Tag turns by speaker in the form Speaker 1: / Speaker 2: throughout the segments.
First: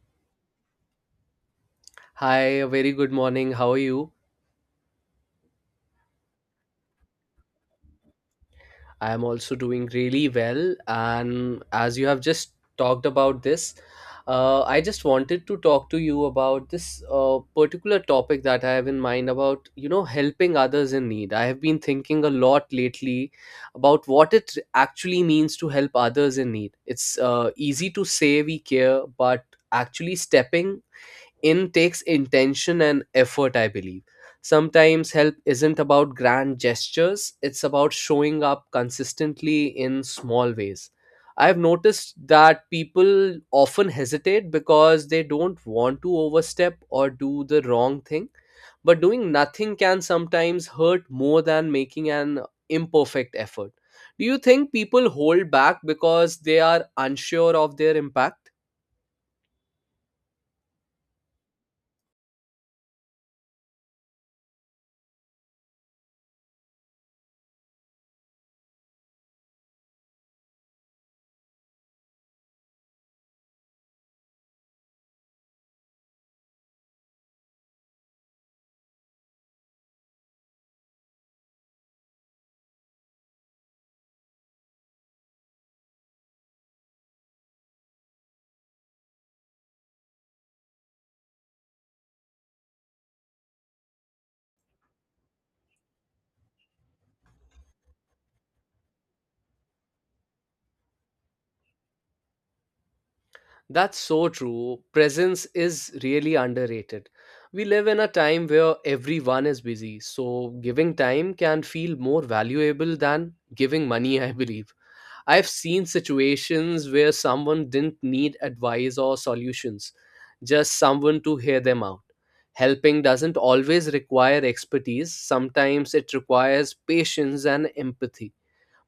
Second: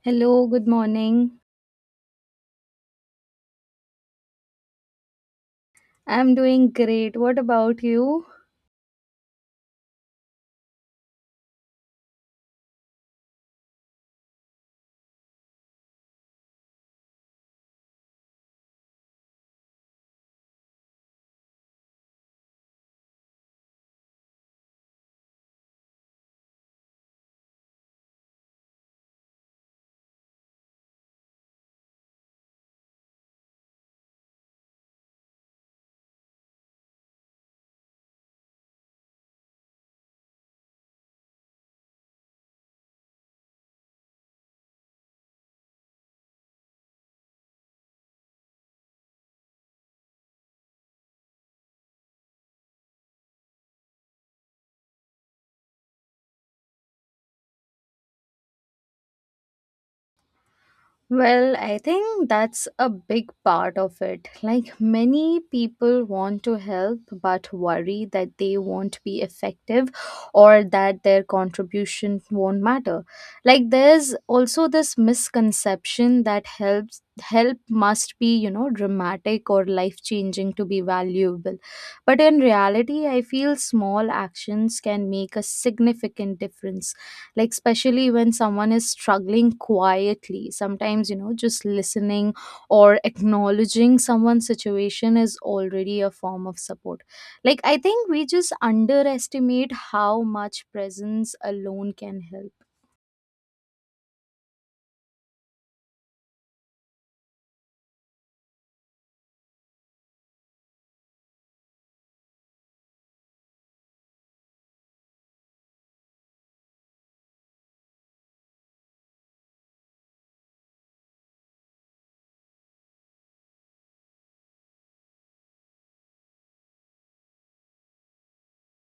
Speaker 1: Hello, good morning.
Speaker 2: Hi, a very good morning. How are you?
Speaker 1: I'm doing great. What about you?
Speaker 2: I am also doing really well. And as you have just talked about this, I just wanted to talk to you about this particular topic that I have in mind about, you know, helping others in need. I have been thinking a lot lately about what it actually means to help others in need. It's easy to say we care, but actually stepping in takes intention and effort, I believe. Sometimes help isn't about grand gestures, it's about showing up consistently in small ways. I've noticed that people often hesitate because they don't want to overstep or do the wrong thing, but doing nothing can sometimes hurt more than making an imperfect effort. Do you think people hold back because they are unsure of their impact?
Speaker 1: Well, I think that's a big part of it. Like, many people want to help but worry that they won't be effective or that their contribution won't matter. Like, there's also this misconception that help must be, you know, dramatic or life-changing to be valuable. But in reality, I feel small actions can make a significant difference, like especially when someone is struggling quietly. Sometimes, you know, just listening or acknowledging someone's situation is already a form of support. Like, I think we just underestimate how much presence alone can help.
Speaker 2: That's so true. Presence is really underrated. We live in a time where everyone is busy, so giving time can feel more valuable than giving money, I believe. I've seen situations where someone didn't need advice or solutions, just someone to hear them out. Helping doesn't always require expertise, sometimes it requires patience and empathy,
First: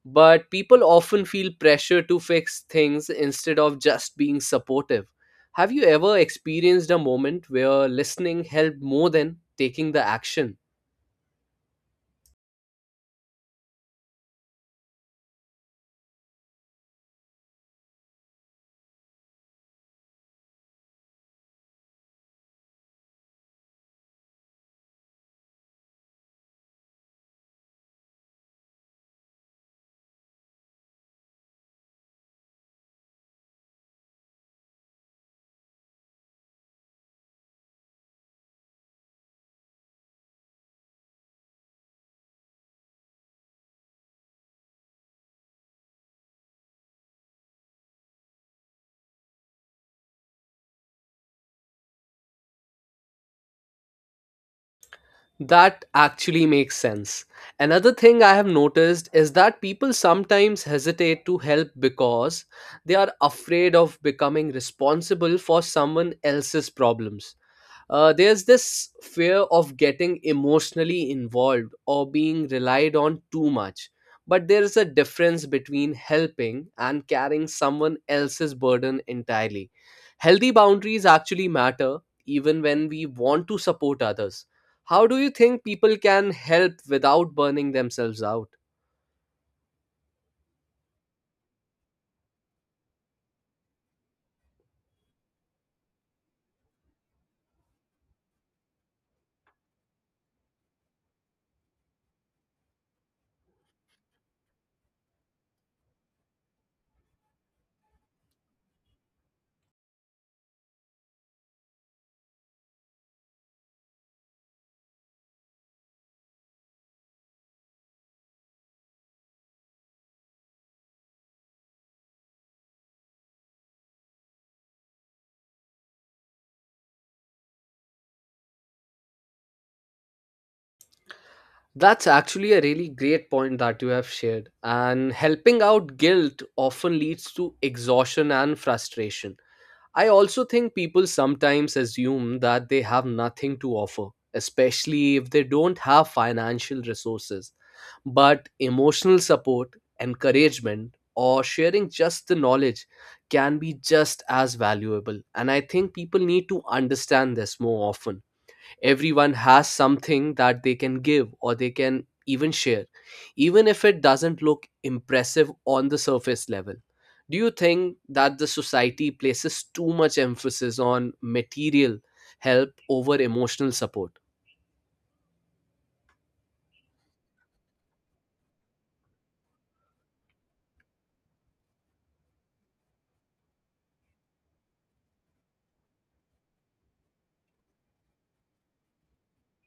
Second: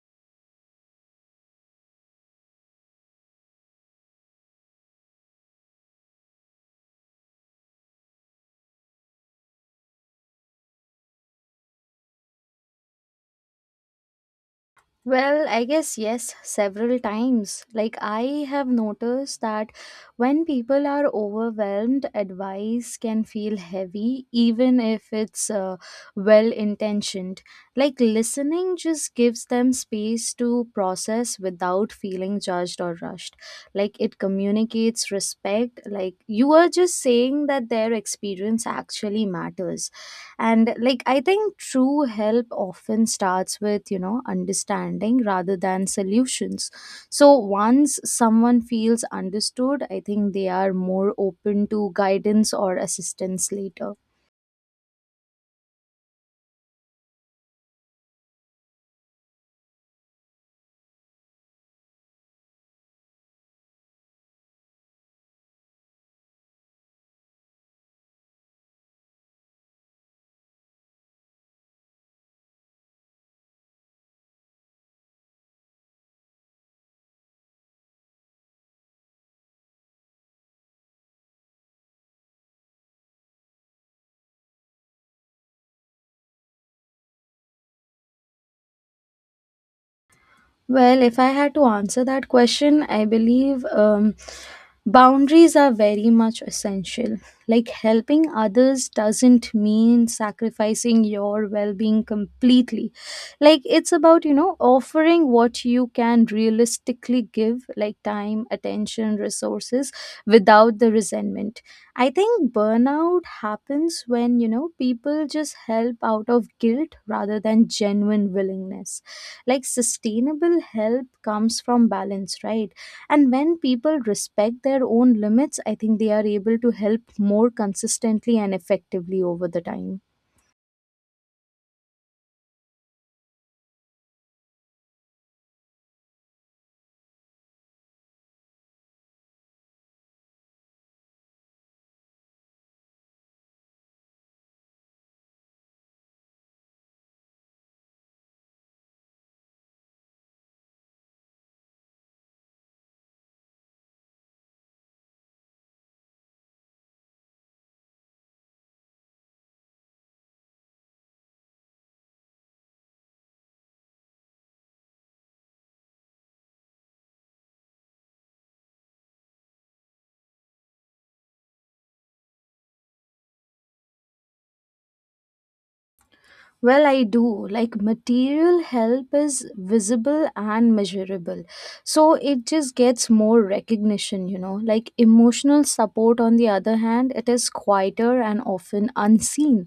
Speaker 2: but people often feel pressure to fix things instead of just being supportive. Have you ever experienced a moment where listening helped more than taking the action?
Speaker 1: Well, I guess yes, several times. Like, I have noticed that when people are overwhelmed, advice can feel heavy, even if it's well intentioned. Like, listening just gives them space to process without feeling judged or rushed. Like, it communicates respect. Like, you are just saying that their experience actually matters, and like I think true help often starts with, you know, understanding rather than solutions. So once someone feels understood, I think they are more open to guidance or assistance later.
Speaker 2: That actually makes sense. Another thing I have noticed is that people sometimes hesitate to help because they are afraid of becoming responsible for someone else's problems. There's this fear of getting emotionally involved or being relied on too much. But there is a difference between helping and carrying someone else's burden entirely. Healthy boundaries actually matter even when we want to support others. How do you think people can help without burning themselves out?
Speaker 1: Well, if I had to answer that question, I believe boundaries are very much essential. Like, helping others doesn't mean sacrificing your well being completely. Like, it's about, you know, offering what you can realistically give, like time, attention, resources, without the resentment. I think burnout happens when, you know, people just help out of guilt rather than genuine willingness. Like, sustainable health comes from balance, right? And when people respect their own limits, I think they are able to help more consistently and effectively over the time.
Speaker 2: That's actually a really great point that you have shared. And helping out guilt often leads to exhaustion and frustration. I also think people sometimes assume that they have nothing to offer, especially if they don't have financial resources. But emotional support, encouragement, or sharing just the knowledge can be just as valuable. And I think people need to understand this more often. Everyone has something that they can give or they can even share, even if it doesn't look impressive on the surface level. Do you think that the society places too much emphasis on material help over emotional support?
Speaker 1: Well, I do. Like, material help is visible and measurable, so it just gets more recognition, you know. Like, emotional support, on the other hand, it is quieter and often unseen,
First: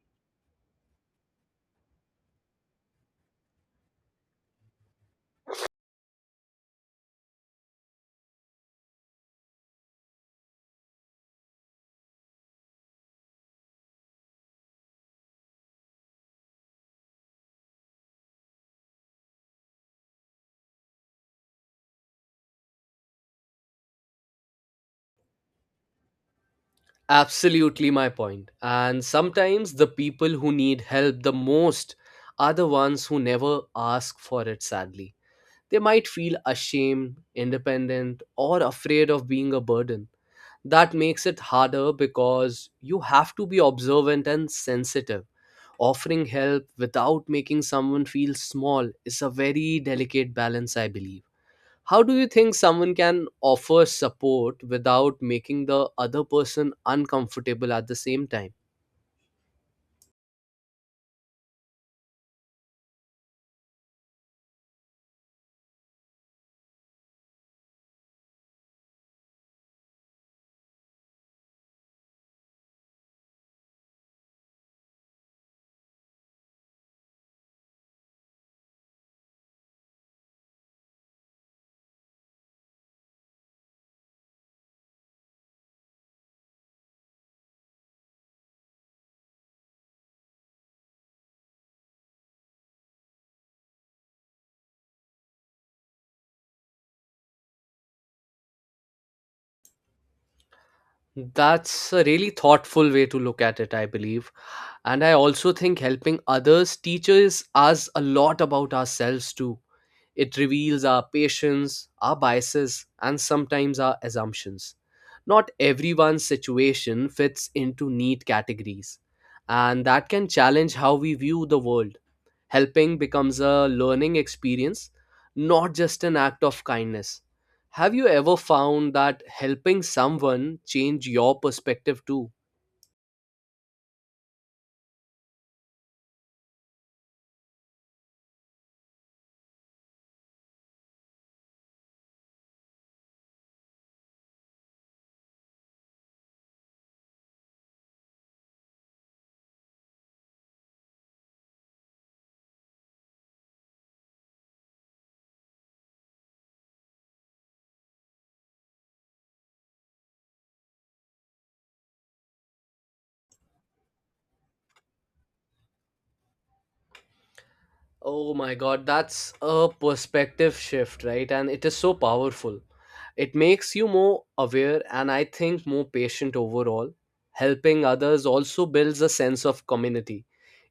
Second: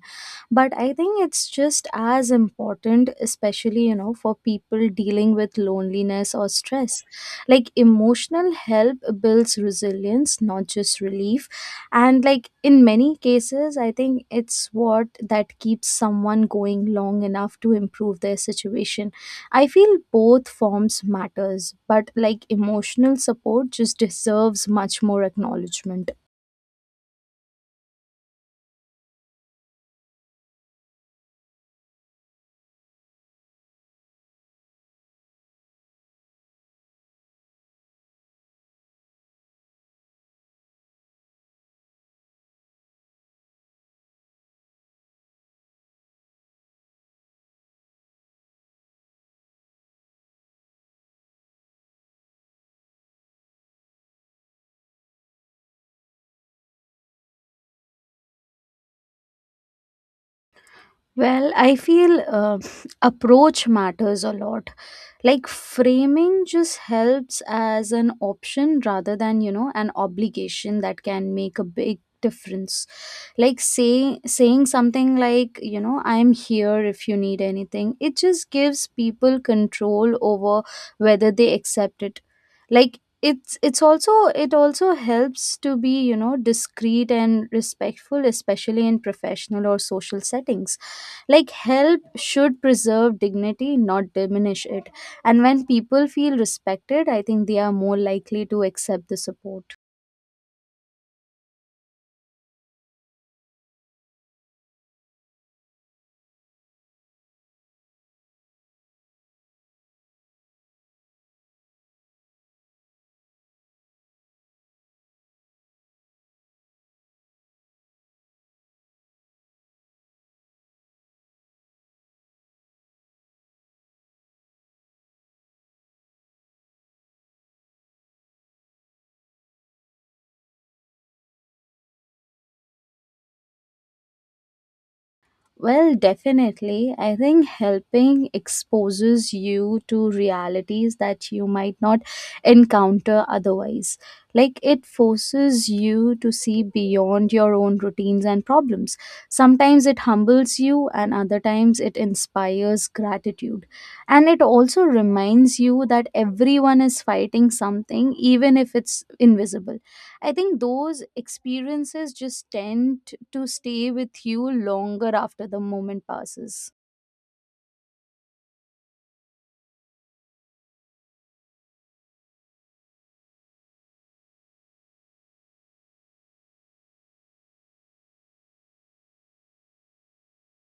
Speaker 1: but I think it's just as important, especially, you know, for people dealing with loneliness or stress. Like, emotional help builds resilience, not just relief. And like in many cases, I think it's what that keeps someone going long enough to improve their situation. I feel both forms matters, but like emotional support just deserves much more acknowledgement.
Speaker 2: Absolutely, my point. And sometimes the people who need help the most are the ones who never ask for it, sadly. They might feel ashamed, independent, or afraid of being a burden. That makes it harder because you have to be observant and sensitive. Offering help without making someone feel small is a very delicate balance, I believe. How do you think someone can offer support without making the other person uncomfortable at the same time?
Speaker 1: Well, I feel approach matters a lot. Like, framing just helps as an option rather than, you know, an obligation that can make a big difference. Like saying something like, you know, I'm here if you need anything, it just gives people control over whether they accept it. Like, it's also, it also helps to be, you know, discreet and respectful, especially in professional or social settings. Like, help should preserve dignity, not diminish it. And when people feel respected, I think they are more likely to accept the support.
Speaker 2: That's a really thoughtful way to look at it, I believe. And I also think helping others teaches us a lot about ourselves too. It reveals our patience, our biases, and sometimes our assumptions. Not everyone's situation fits into neat categories, and that can challenge how we view the world. Helping becomes a learning experience, not just an act of kindness. Have you ever found that helping someone change your perspective too?
Speaker 1: Well, definitely. I think helping exposes you to realities that you might not encounter otherwise. Like, it forces you to see beyond your own routines and problems. Sometimes it humbles you, and other times it inspires gratitude. And it also reminds you that everyone is fighting something, even if it's invisible. I think those experiences just tend to stay with you longer after the moment passes.
Speaker 2: Oh my God, that's a perspective shift, right? And it is so powerful. It makes you more aware and I think more patient overall. Helping others also builds a sense of community.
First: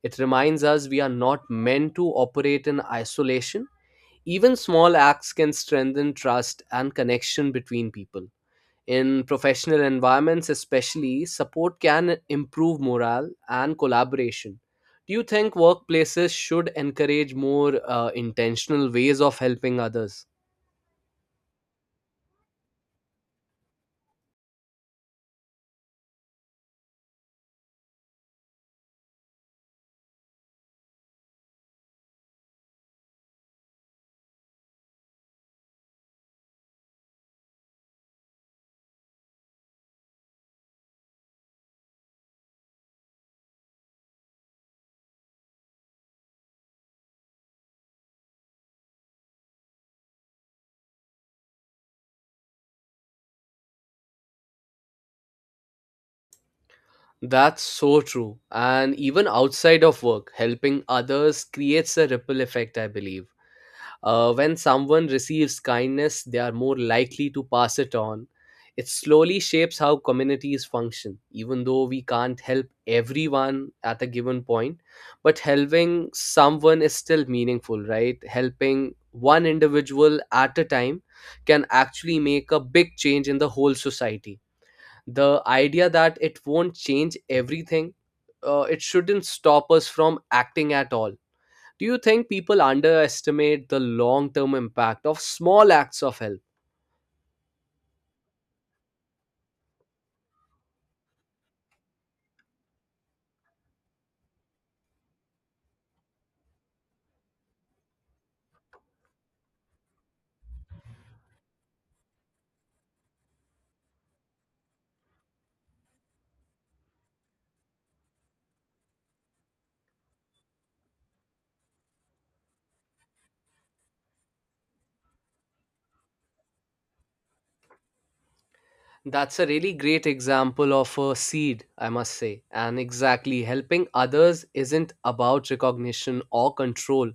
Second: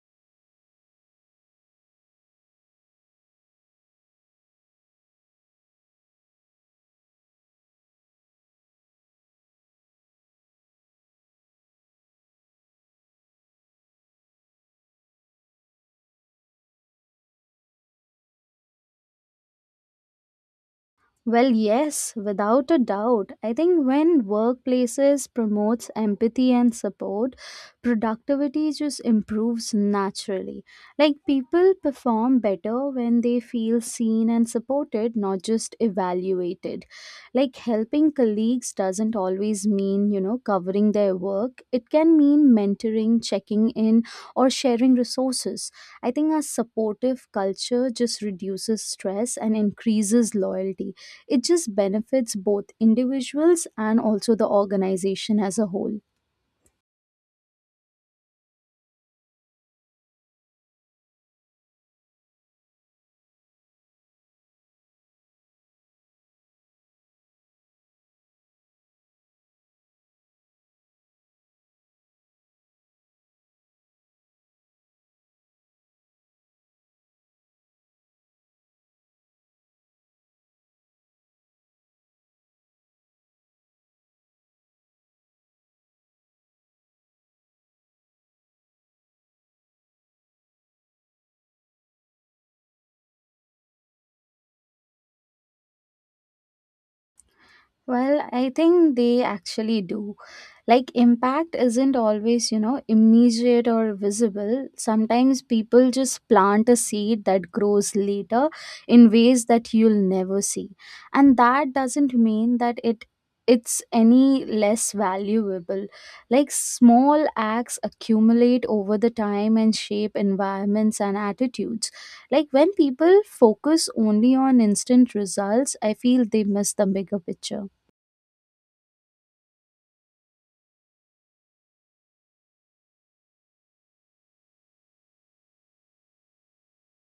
Speaker 2: It reminds us we are not meant to operate in isolation. Even small acts can strengthen trust and connection between people. In professional environments, especially, support can improve morale and collaboration. Do you think workplaces should encourage more intentional ways of helping others?
Speaker 1: Well, yes, without a doubt. I think when workplaces promotes empathy and support, productivity just improves naturally. Like, people perform better when they feel seen and supported, not just evaluated. Like, helping colleagues doesn't always mean, you know, covering their work. It can mean mentoring, checking in, or sharing resources. I think a supportive culture just reduces stress and increases loyalty. It just benefits both individuals and also the organization as a whole.
Speaker 2: That's so true. And even outside of work, helping others creates a ripple effect, I believe. When someone receives kindness, they are more likely to pass it on. It slowly shapes how communities function, even though we can't help everyone at a given point. But helping someone is still meaningful, right? Helping one individual at a time can actually make a big change in the whole society. The idea that it won't change everything, it shouldn't stop us from acting at all. Do you think people underestimate the long term impact of small acts of help?
Speaker 1: Well, I think they actually do. Like, impact isn't always, you know, immediate or visible. Sometimes people just plant a seed that grows later in ways that you'll never see. And that doesn't mean that it's any less valuable. Like, small acts accumulate over the time and shape environments and attitudes. Like, when people focus only on instant results, I feel they miss the bigger picture.
Speaker 2: That's a really great example of a seed, I must say. And exactly, helping others isn't about recognition or control,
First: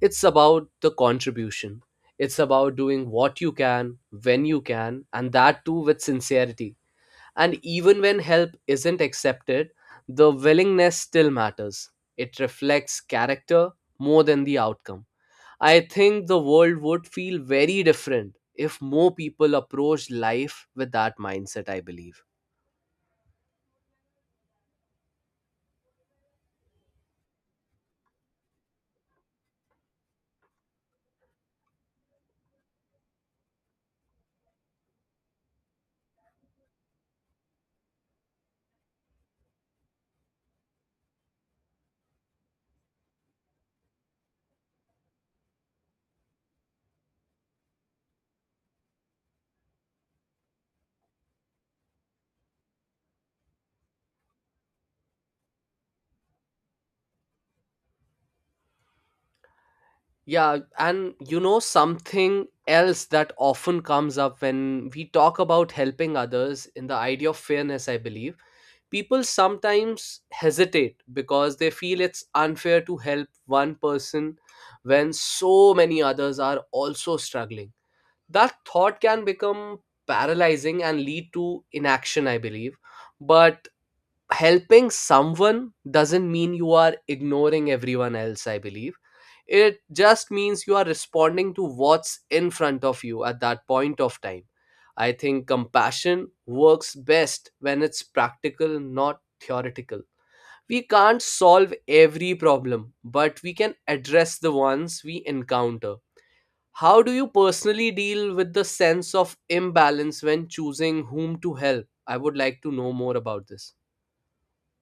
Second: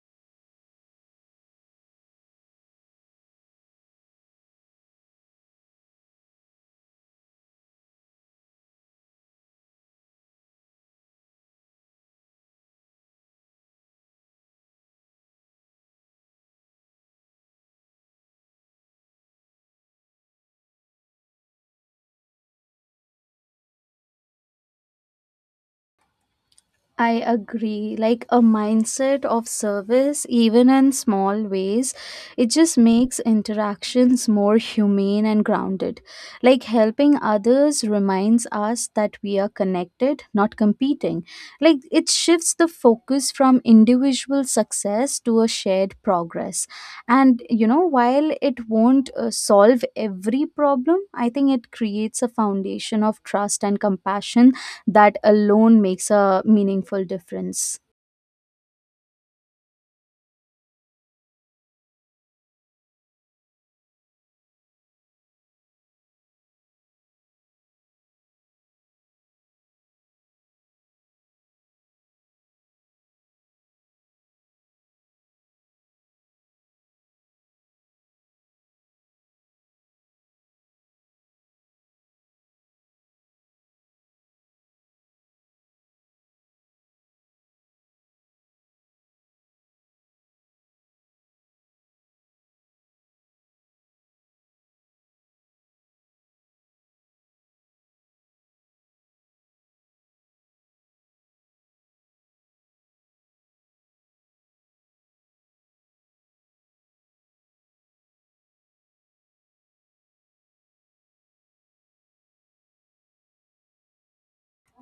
Speaker 2: it's about the contribution. It's about doing what you can, when you can, and that too with sincerity. And even when help isn't accepted, the willingness still matters. It reflects character more than the outcome. I think the world would feel very different if more people approached life with that mindset, I believe.
Speaker 1: I agree. Like, a mindset of service, even in small ways, it just makes interactions more humane and grounded. Like, helping others reminds us that we are connected, not competing. Like, it shifts the focus from individual success to a shared progress. And, you know, while it won't solve every problem, I think it creates a foundation of trust and compassion that alone makes a meaningful difference.
Speaker 2: Yeah, and you know, something else that often comes up when we talk about helping others in the idea of fairness, I believe, people sometimes hesitate because they feel it's unfair to help one person when so many others are also struggling. That thought can become paralyzing and lead to inaction, I believe. But helping someone doesn't mean you are ignoring everyone else, I believe. It just means you are responding to what's in front of you at that point of time. I think compassion works best when it's practical, not theoretical. We can't solve every problem, but we can address the ones we encounter. How do you personally deal with the sense of imbalance when choosing whom to help? I would like to know more about this.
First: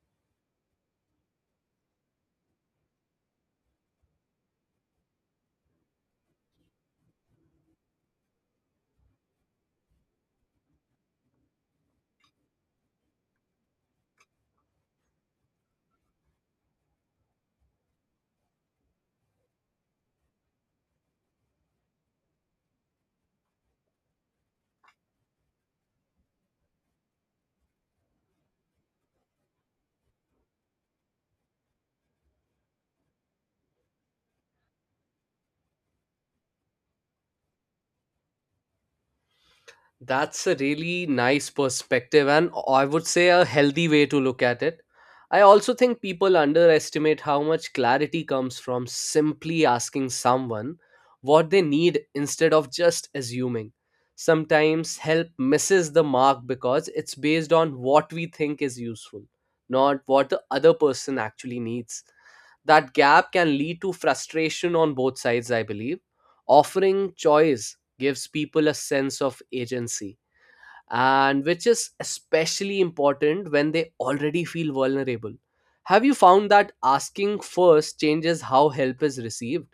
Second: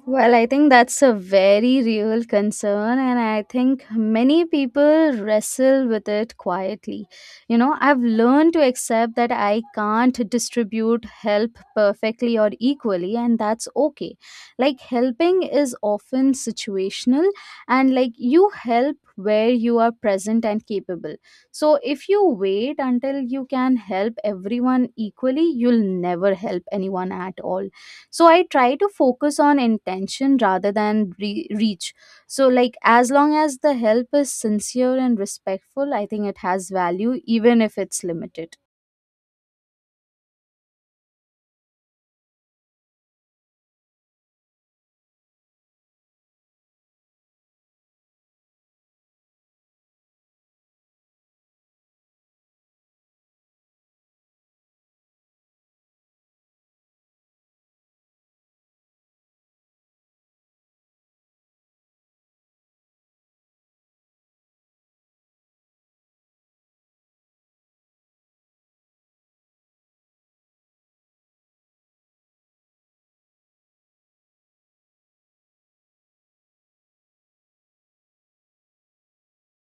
Speaker 1: Well, I think that's a very real concern, and I think many people wrestle with it quietly. You know, I've learned to accept that I can't distribute help perfectly or equally, and that's okay. Like, helping is often situational, and like, you help where you are present and capable. So, if you wait until you can help everyone equally, you'll never help anyone at all. So I try to focus on intention rather than reach. So like, as long as the help is sincere and respectful, I think it has value even if it's limited.
Speaker 2: That's a really nice perspective, and I would say a healthy way to look at it. I also think people underestimate how much clarity comes from simply asking someone what they need instead of just assuming. Sometimes help misses the mark because it's based on what we think is useful, not what the other person actually needs. That gap can lead to frustration on both sides, I believe. Offering choice gives people a sense of agency, and which is especially important when they already feel vulnerable. Have you found that asking first changes how help is received?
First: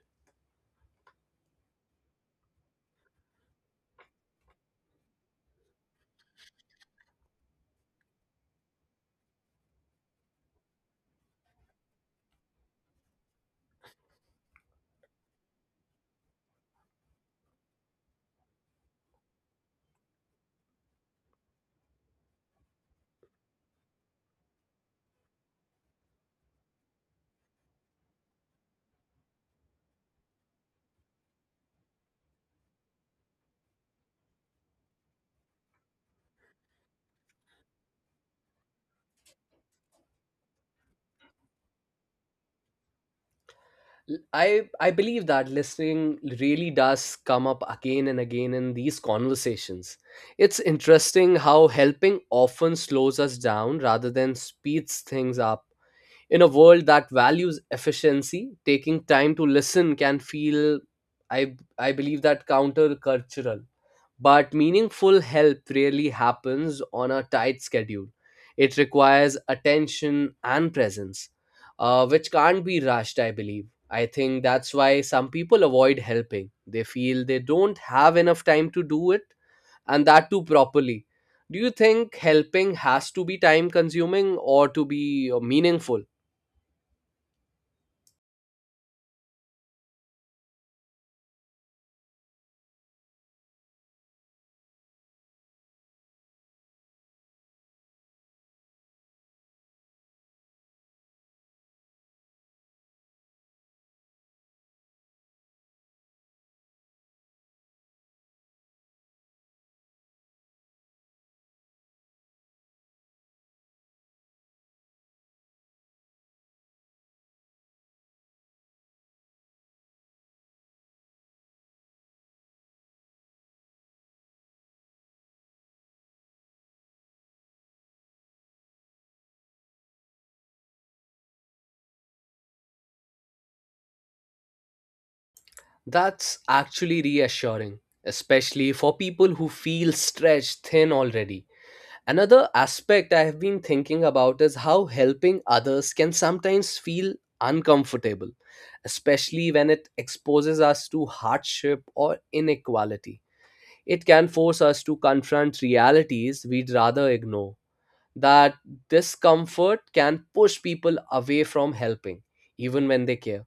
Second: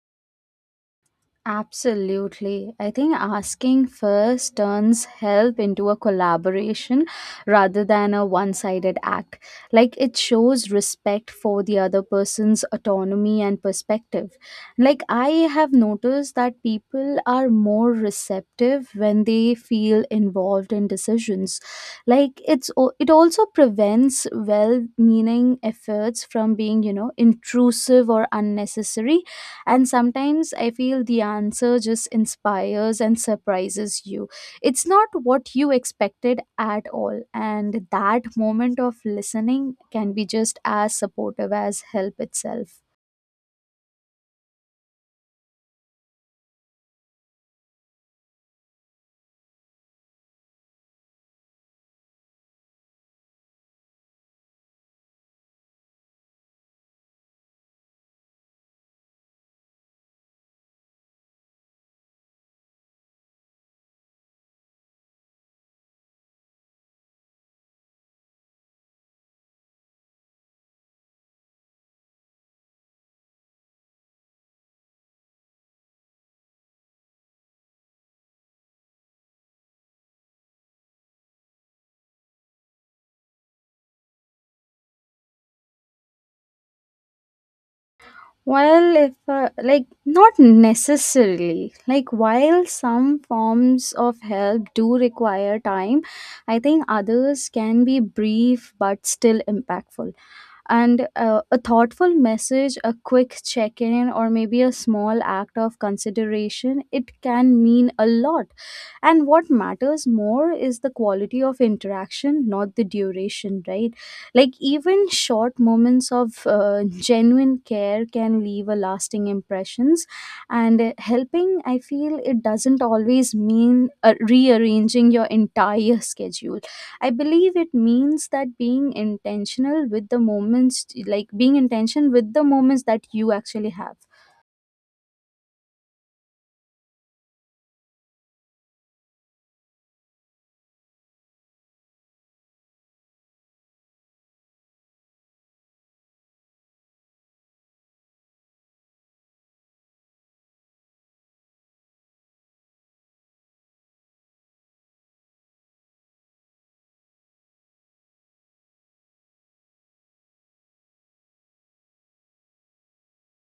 Speaker 1: Absolutely. I think asking first turns help into a collaboration rather than a one sided act. Like, it shows respect for the other person's autonomy and perspective. Like, I have noticed that people are more receptive when they feel involved in decisions. Like, it also prevents well meaning efforts from being, you know, intrusive or unnecessary. And sometimes I feel the answer just inspires and surprises you. It's not what you expected at all. And that moment of listening can be just as supportive as help itself.
Speaker 2: I believe that listening really does come up again and again in these conversations. It's interesting how helping often slows us down rather than speeds things up. In a world that values efficiency, taking time to listen can feel, I believe, that countercultural. But meaningful help rarely happens on a tight schedule. It requires attention and presence, which can't be rushed, I believe. I think that's why some people avoid helping. They feel they don't have enough time to do it, and that too properly. Do you think helping has to be time consuming or to be meaningful?
Speaker 1: Well, if like not necessarily, like while some forms of help do require time, I think others can be brief but still impactful. And a thoughtful message, a quick check in, or maybe a small act of consideration, it can mean a lot. And what matters more is the quality of interaction, not the duration, right? Like, even short moments of genuine care can leave a lasting impressions. And helping, I feel, it doesn't always mean rearranging your entire schedule. I believe it means that being intentional with the moments, like being intentional with the moments that you actually have.
Speaker 2: That's actually reassuring, especially for people who feel stretched thin already. Another aspect I have been thinking about is how helping others can sometimes feel uncomfortable, especially when it exposes us to hardship or inequality. It can force us to confront realities we'd rather ignore. That discomfort can push people away from helping, even when they care.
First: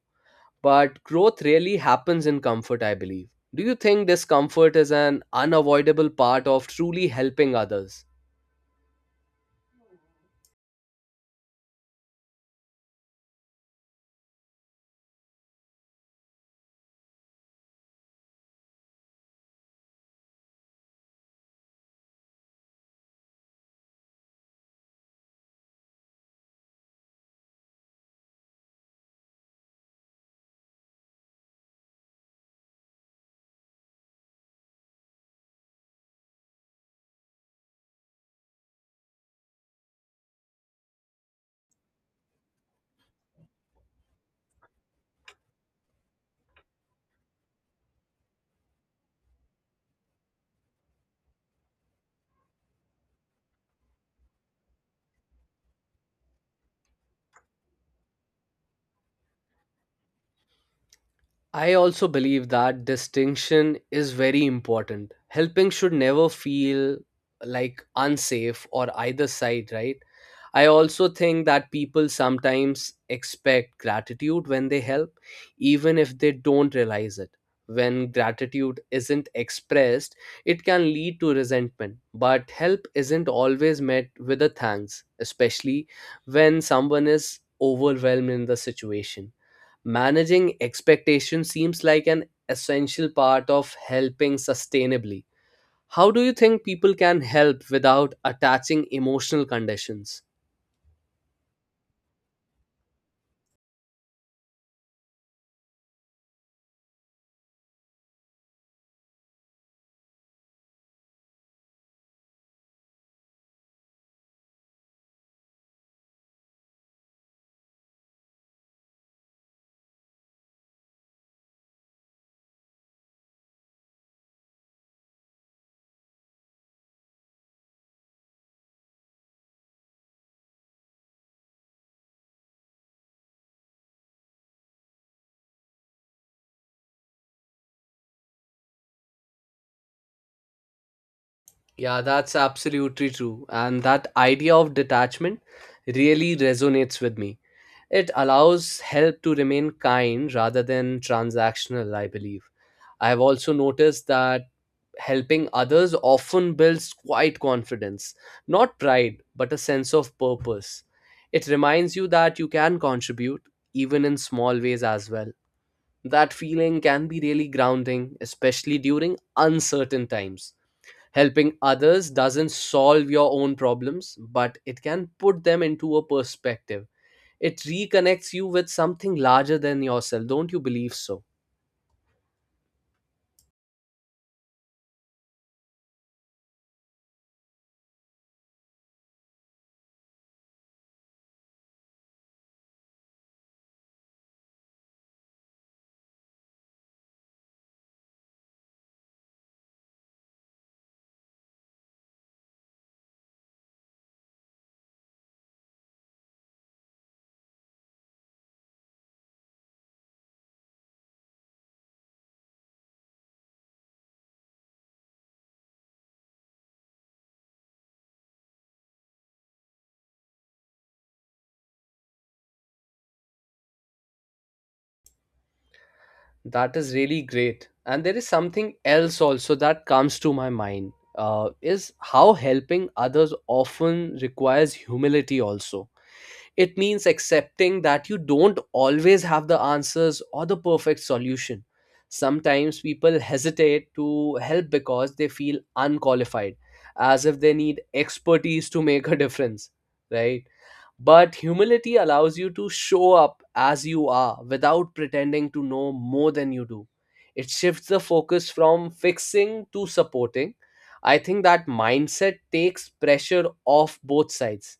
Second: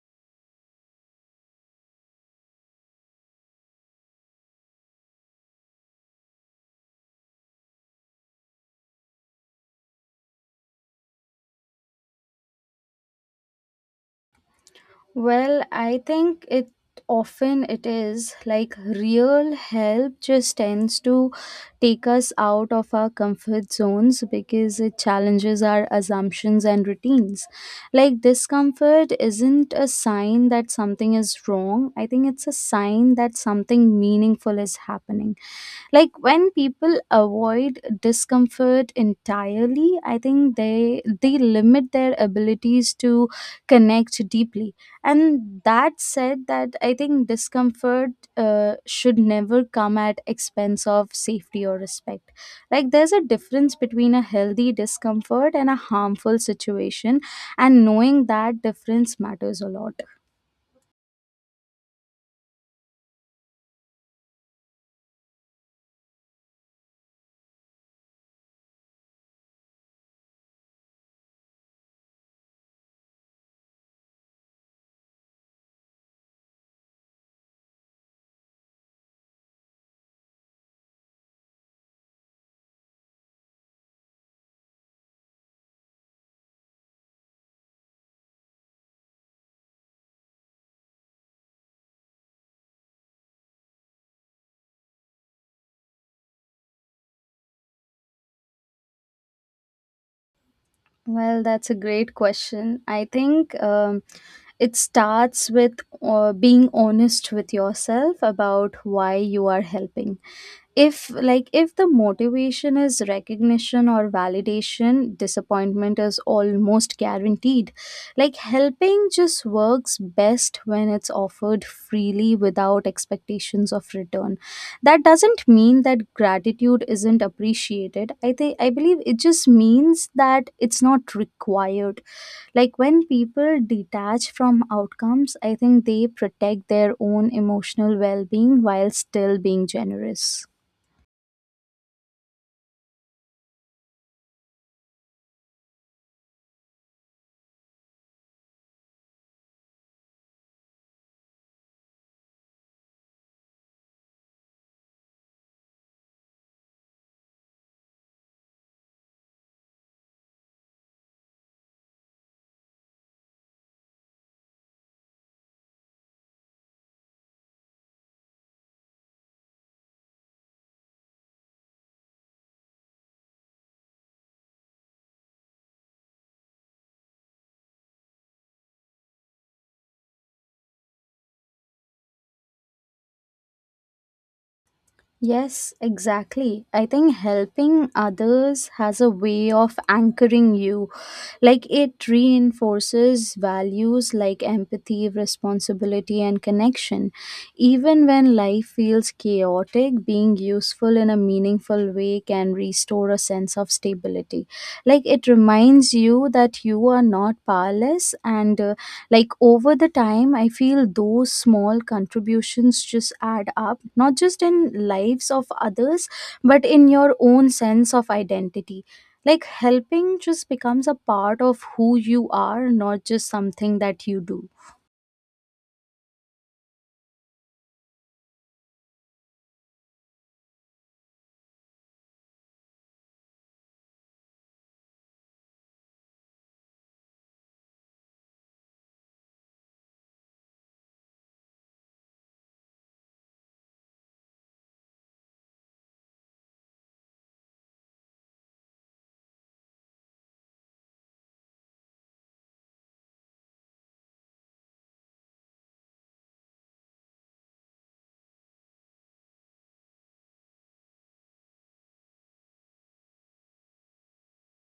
Speaker 2: But growth really happens in comfort, I believe. Do you think discomfort is an unavoidable part of truly helping others?
Speaker 1: Well, I think it often it is. Like, real help just tends to take us out of our comfort zones because it challenges our assumptions and routines. Like, discomfort isn't a sign that something is wrong. I think it's a sign that something meaningful is happening. Like, when people avoid discomfort entirely, I think they limit their abilities to connect deeply. And that said, that I think discomfort should never come at expense of safety or respect. Like, there's a difference between a healthy discomfort and a harmful situation, and knowing that difference matters a lot.
Speaker 2: I also believe that distinction is very important. Helping should never feel like unsafe or either side, right? I also think that people sometimes expect gratitude when they help, even if they don't realize it. When gratitude isn't expressed, it can lead to resentment. But help isn't always met with a thanks, especially when someone is overwhelmed in the situation. Managing expectations seems like an essential part of helping sustainably. How do you think people can help without attaching emotional conditions?
Speaker 1: Well, that's a great question. I think it starts with being honest with yourself about why you are helping. If like, if the motivation is recognition or validation, disappointment is almost guaranteed. Like, helping just works best when it's offered freely without expectations of return. That doesn't mean that gratitude isn't appreciated. I believe it just means that it's not required. Like, when people detach from outcomes, I think they protect their own emotional well-being while still being generous.
Speaker 2: Yeah, that's absolutely true. And that idea of detachment really resonates with me. It allows help to remain kind rather than transactional, I believe. I have also noticed that helping others often builds quite confidence, not pride, but a sense of purpose. It reminds you that you can contribute, even in small ways as well. That feeling can be really grounding, especially during uncertain times. Helping others doesn't solve your own problems, but it can put them into a perspective. It reconnects you with something larger than yourself, don't you believe so?
Speaker 1: Yes, exactly. I think helping others has a way of anchoring you. Like, it reinforces values like empathy, responsibility, and connection. Even when life feels chaotic, being useful in a meaningful way can restore a sense of stability. Like, it reminds you that you are not powerless. And like over the time, I feel those small contributions just add up, not just in lives of others, but in your own sense of identity. Like, helping just becomes a part of who you are, not just something that you do.
Speaker 2: That is really great. And there is something else also that comes to my mind, is how helping others often requires humility also. It means accepting that you don't always have the answers or the perfect solution. Sometimes people hesitate to help because they feel unqualified, as if they need expertise to make a difference, right? But humility allows you to show up as you are without pretending to know more than you do. It shifts the focus from fixing to supporting. I think that mindset takes pressure off both sides.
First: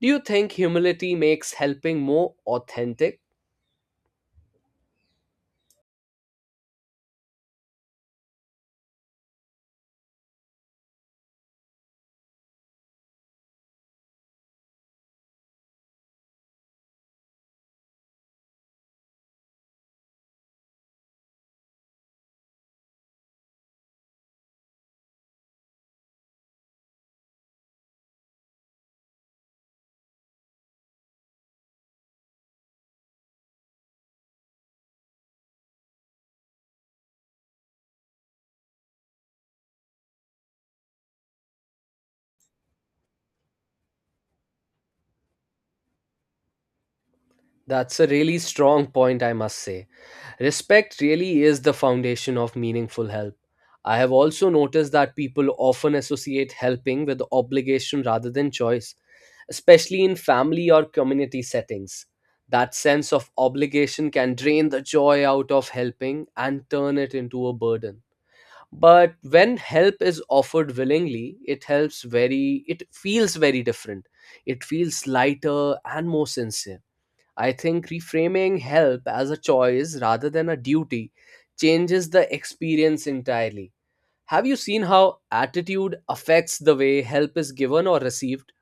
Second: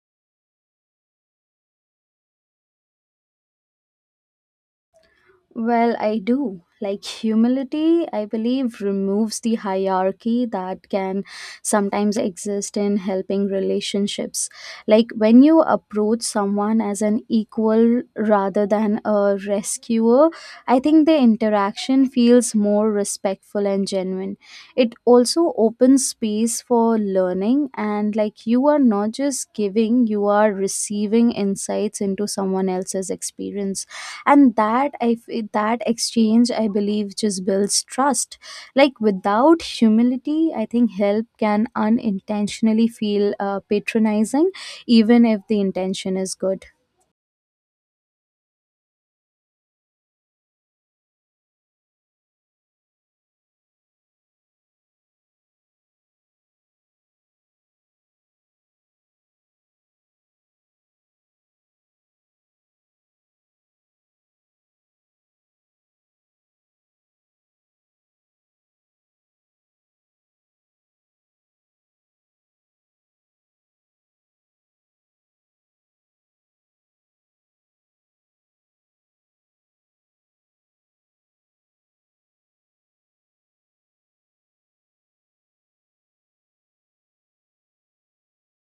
Speaker 2: Do you think humility makes helping more authentic?
Speaker 1: Well, I do. Like, humility, I believe, removes the hierarchy that can sometimes exist in helping relationships. Like, when you approach someone as an equal rather than a rescuer, I think the interaction feels more respectful and genuine. It also opens space for learning, and like, you are not just giving, you are receiving insights into someone else's experience. And that exchange, I believe, just builds trust. Like, without humility, I think help can unintentionally feel patronizing, even if the intention is good.
Speaker 2: That's a really strong point, I must say. Respect really is the foundation of meaningful help. I have also noticed that people often associate helping with obligation rather than choice, especially in family or community settings. That sense of obligation can drain the joy out of helping and turn it into a burden. But when help is offered willingly it feels very different. It feels lighter and more sincere. I think reframing help as a choice rather than a duty changes the experience entirely. Have you seen how attitude affects the way help is given or received?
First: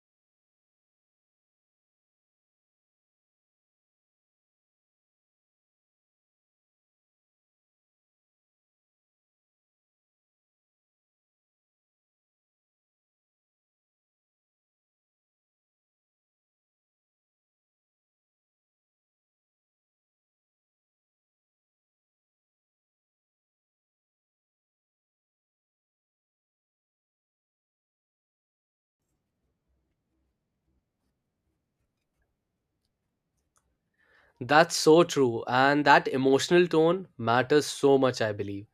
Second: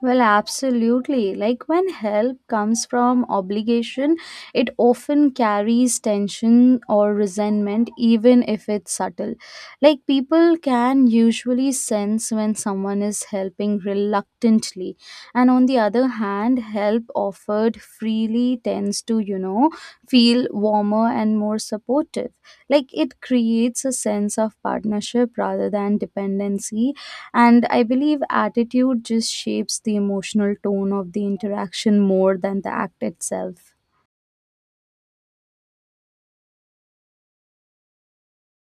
Speaker 1: Well, absolutely. Like, when help comes from obligation, it often carries tension or resentment, even if it's subtle. Like, people can usually sense when someone is helping reluctantly. And on the other hand, help offered freely tends to, you know, feel warmer and more supportive. Like, it creates a sense of partnership rather than dependency. And I believe attitude just shapes the emotional tone of the interaction more than the act itself.
Speaker 2: That's so true, and that emotional tone matters so much, I believe,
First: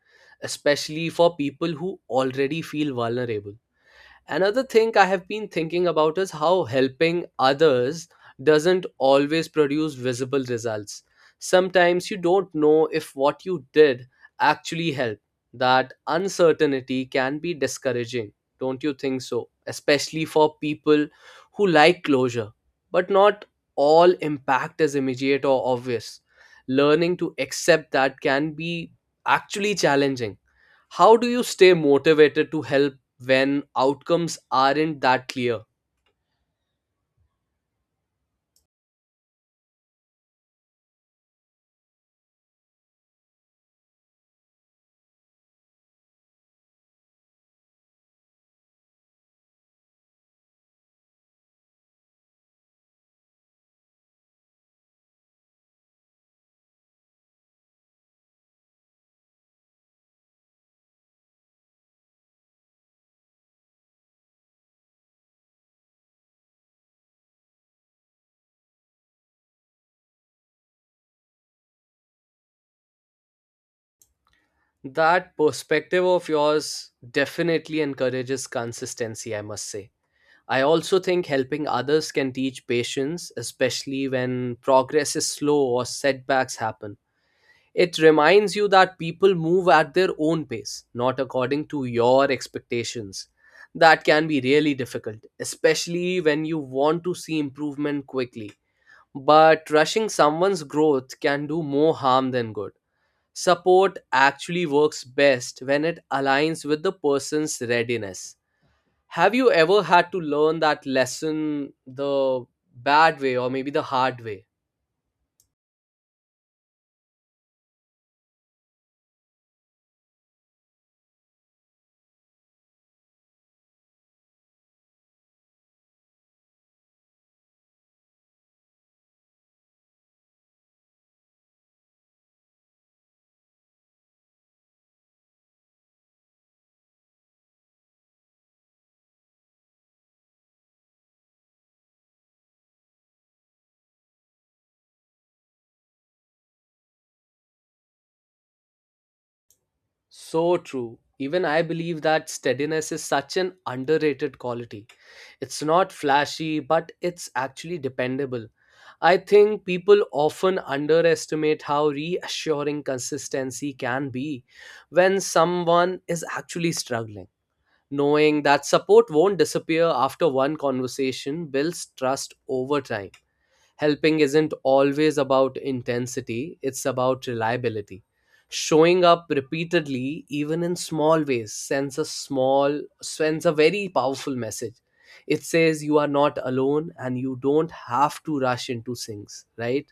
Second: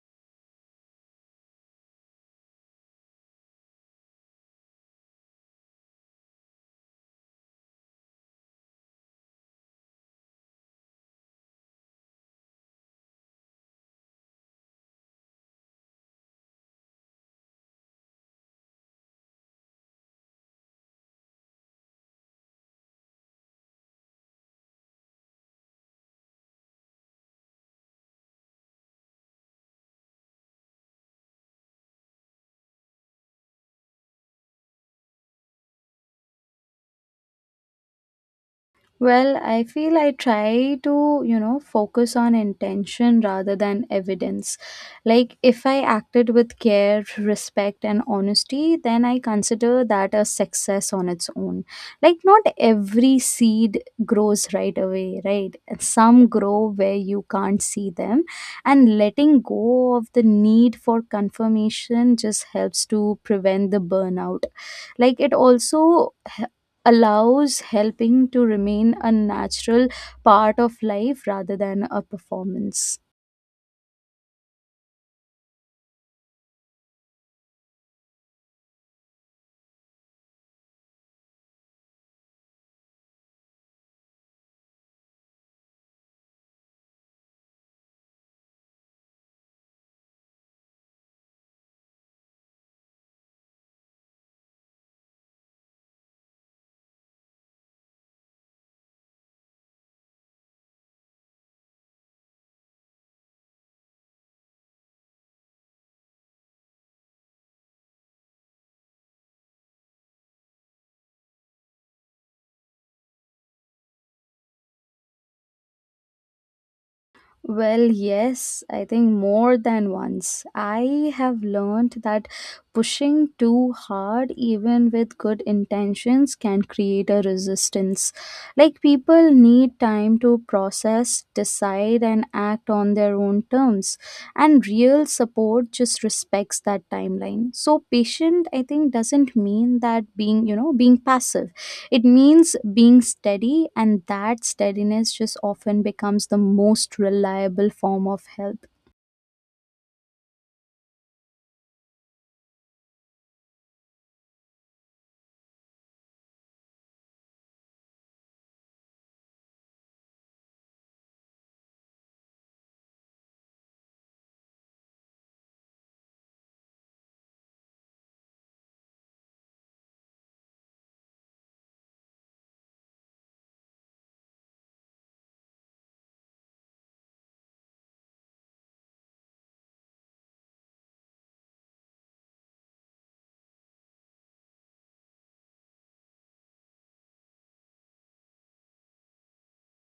Speaker 2: especially for people who already feel vulnerable. Another thing I have been thinking about is how helping others doesn't always produce visible results. Sometimes you don't know if what you did actually helped. That uncertainty can be discouraging, don't you think so? Especially for people who like closure. But not all impact is immediate or obvious. Learning to accept that can be actually challenging. How do you stay motivated to help when outcomes aren't that clear?
Speaker 1: Well, I feel I try to, you know, focus on intention rather than evidence. Like, if I acted with care, respect, and honesty, then I consider that a success on its own. Like, not every seed grows right away, right? Some grow where you can't see them. And letting go of the need for confirmation just helps to prevent the burnout. Like, it also allows helping to remain a natural part of life rather than a performance.
Speaker 2: That perspective of yours definitely encourages consistency, I must say. I also think helping others can teach patience, especially when progress is slow or setbacks happen. It reminds you that people move at their own pace, not according to your expectations. That can be really difficult, especially when you want to see improvement quickly. But rushing someone's growth can do more harm than good. Support actually works best when it aligns with the person's readiness. Have you ever had to learn that lesson the bad way or maybe the hard way?
Speaker 1: Well, yes, I think more than once. I have learned that pushing too hard, even with good intentions, can create a resistance. Like, people need time to process, decide, and act on their own terms. And real support just respects that timeline. So patient, I think, doesn't mean that being, you know, being passive. It means being steady, and that steadiness just often becomes the most reliable form of help.
Speaker 2: So true. Even I believe that steadiness is such an underrated quality. It's not flashy, but it's actually dependable. I think people often underestimate how reassuring consistency can be when someone is actually struggling. Knowing that support won't disappear after one conversation builds trust over time. Helping isn't always about intensity, it's about reliability. Showing up repeatedly, even in small ways, sends a very powerful message. It says you are not alone and you don't have to rush into things, right?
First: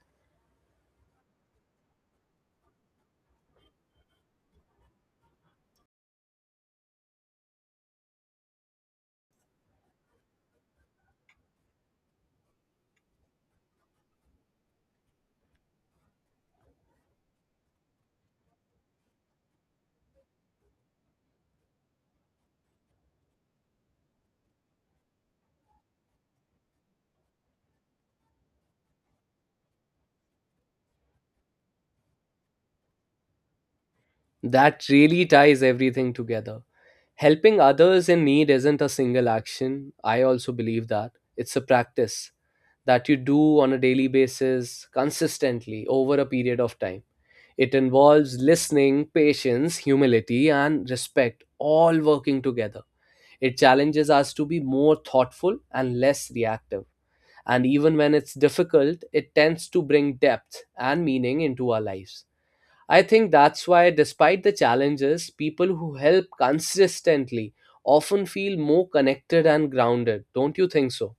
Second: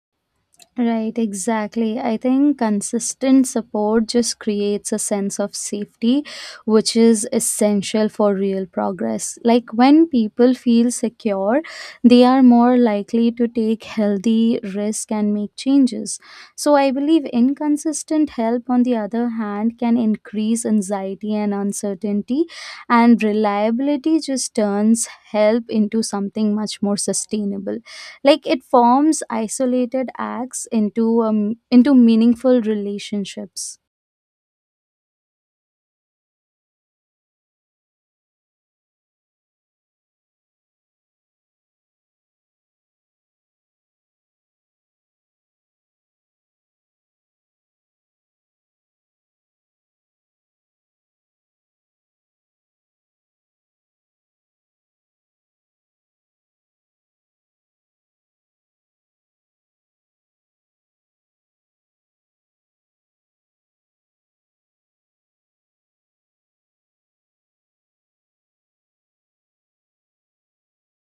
Speaker 1: Right, exactly. I think consistent support just creates a sense of safety, which is essential for real progress. Like, when people feel secure, they are more likely to take healthy risk and make changes. So I believe inconsistent help, on the other hand, can increase anxiety and uncertainty, and reliability just turns help into something much more sustainable. Like, it forms isolated acts into meaningful relationships.
Speaker 2: That really ties everything together. Helping others in need isn't a single action. I also believe that. It's a practice that you do on a daily basis, consistently, over a period of time. It involves listening, patience, humility, and respect all working together. It challenges us to be more thoughtful and less reactive. And even when it's difficult, it tends to bring depth and meaning into our lives. I think that's why, despite the challenges, people who help consistently often feel more connected and grounded. Don't you think so?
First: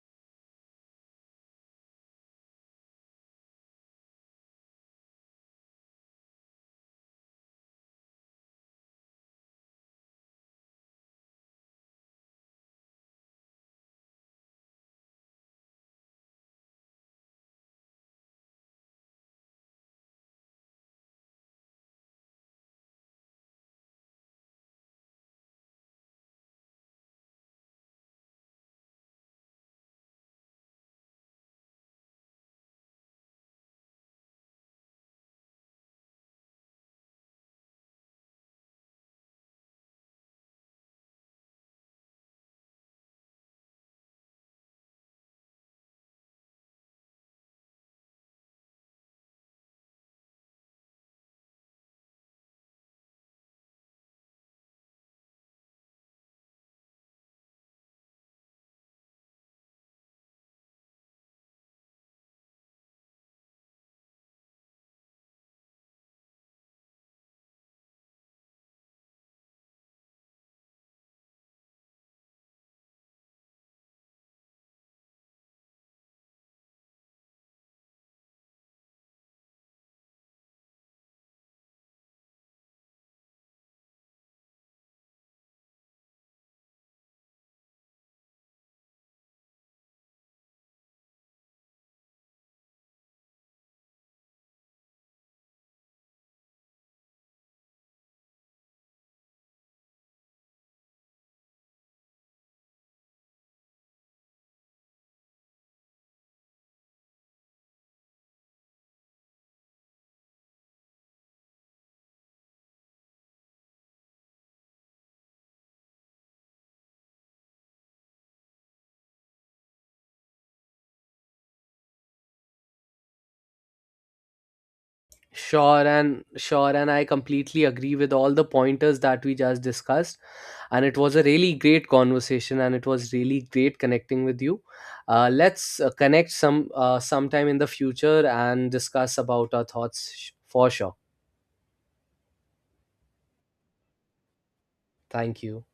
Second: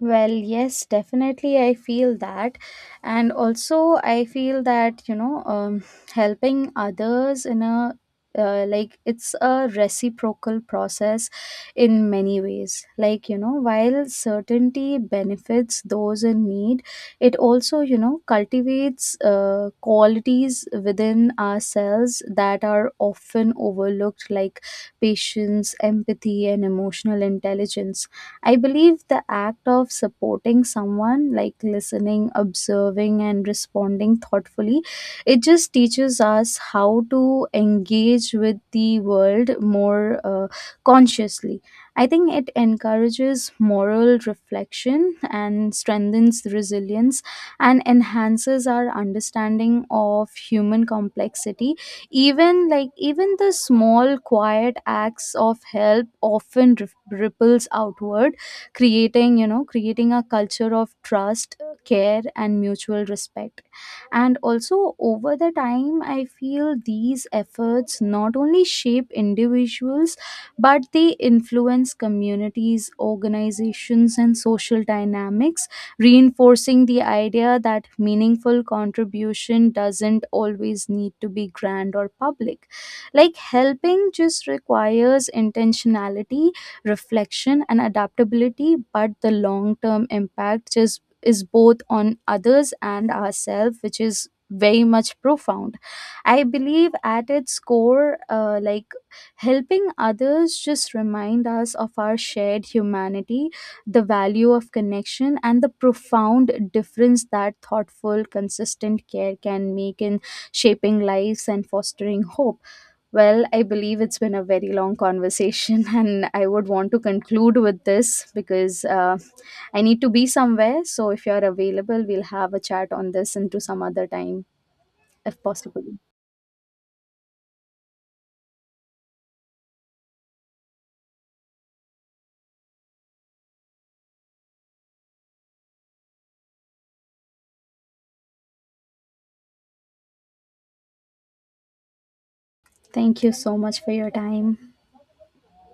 Speaker 1: Well, yes, definitely. I feel that. And also, I feel that, you know, helping others in a like, it's a reciprocal process in many ways. Like, you know, while certainty benefits those in need, it also, you know, cultivates qualities within ourselves that are often overlooked, like patience, empathy, and emotional intelligence. I believe the act of supporting someone, like listening, observing, and responding thoughtfully, it just teaches us how to engage with the world more consciously. I think it encourages moral reflection and strengthens resilience and enhances our understanding of human complexity. Even the small quiet acts of help often ripples outward, creating, you know, creating a culture of trust, care, and mutual respect. And also over the time, I feel these efforts not only shape individuals, but they influence communities, organizations, and social dynamics, reinforcing the idea that meaningful contribution doesn't always need to be grand or public. Like, helping just requires intentionality, reflection, and adaptability. But the long term impact is both on others and ourselves, which is very much profound. I believe at its core like helping others just remind us of our shared humanity, the value of connection, and the profound difference that thoughtful consistent care can make in shaping lives and fostering hope. Well, I believe it's been a very long conversation, and I would want to conclude with this because I need to be somewhere. So, if you're available, we'll have a chat on this into some other time if possible.
Speaker 2: Sure, and I completely agree with all the pointers that we just discussed, and it was a really great conversation and it was really great connecting with you. Let's connect sometime in the future and discuss about our thoughts for sure.
Speaker 1: Thank you so much for your time.
Speaker 2: Thank you.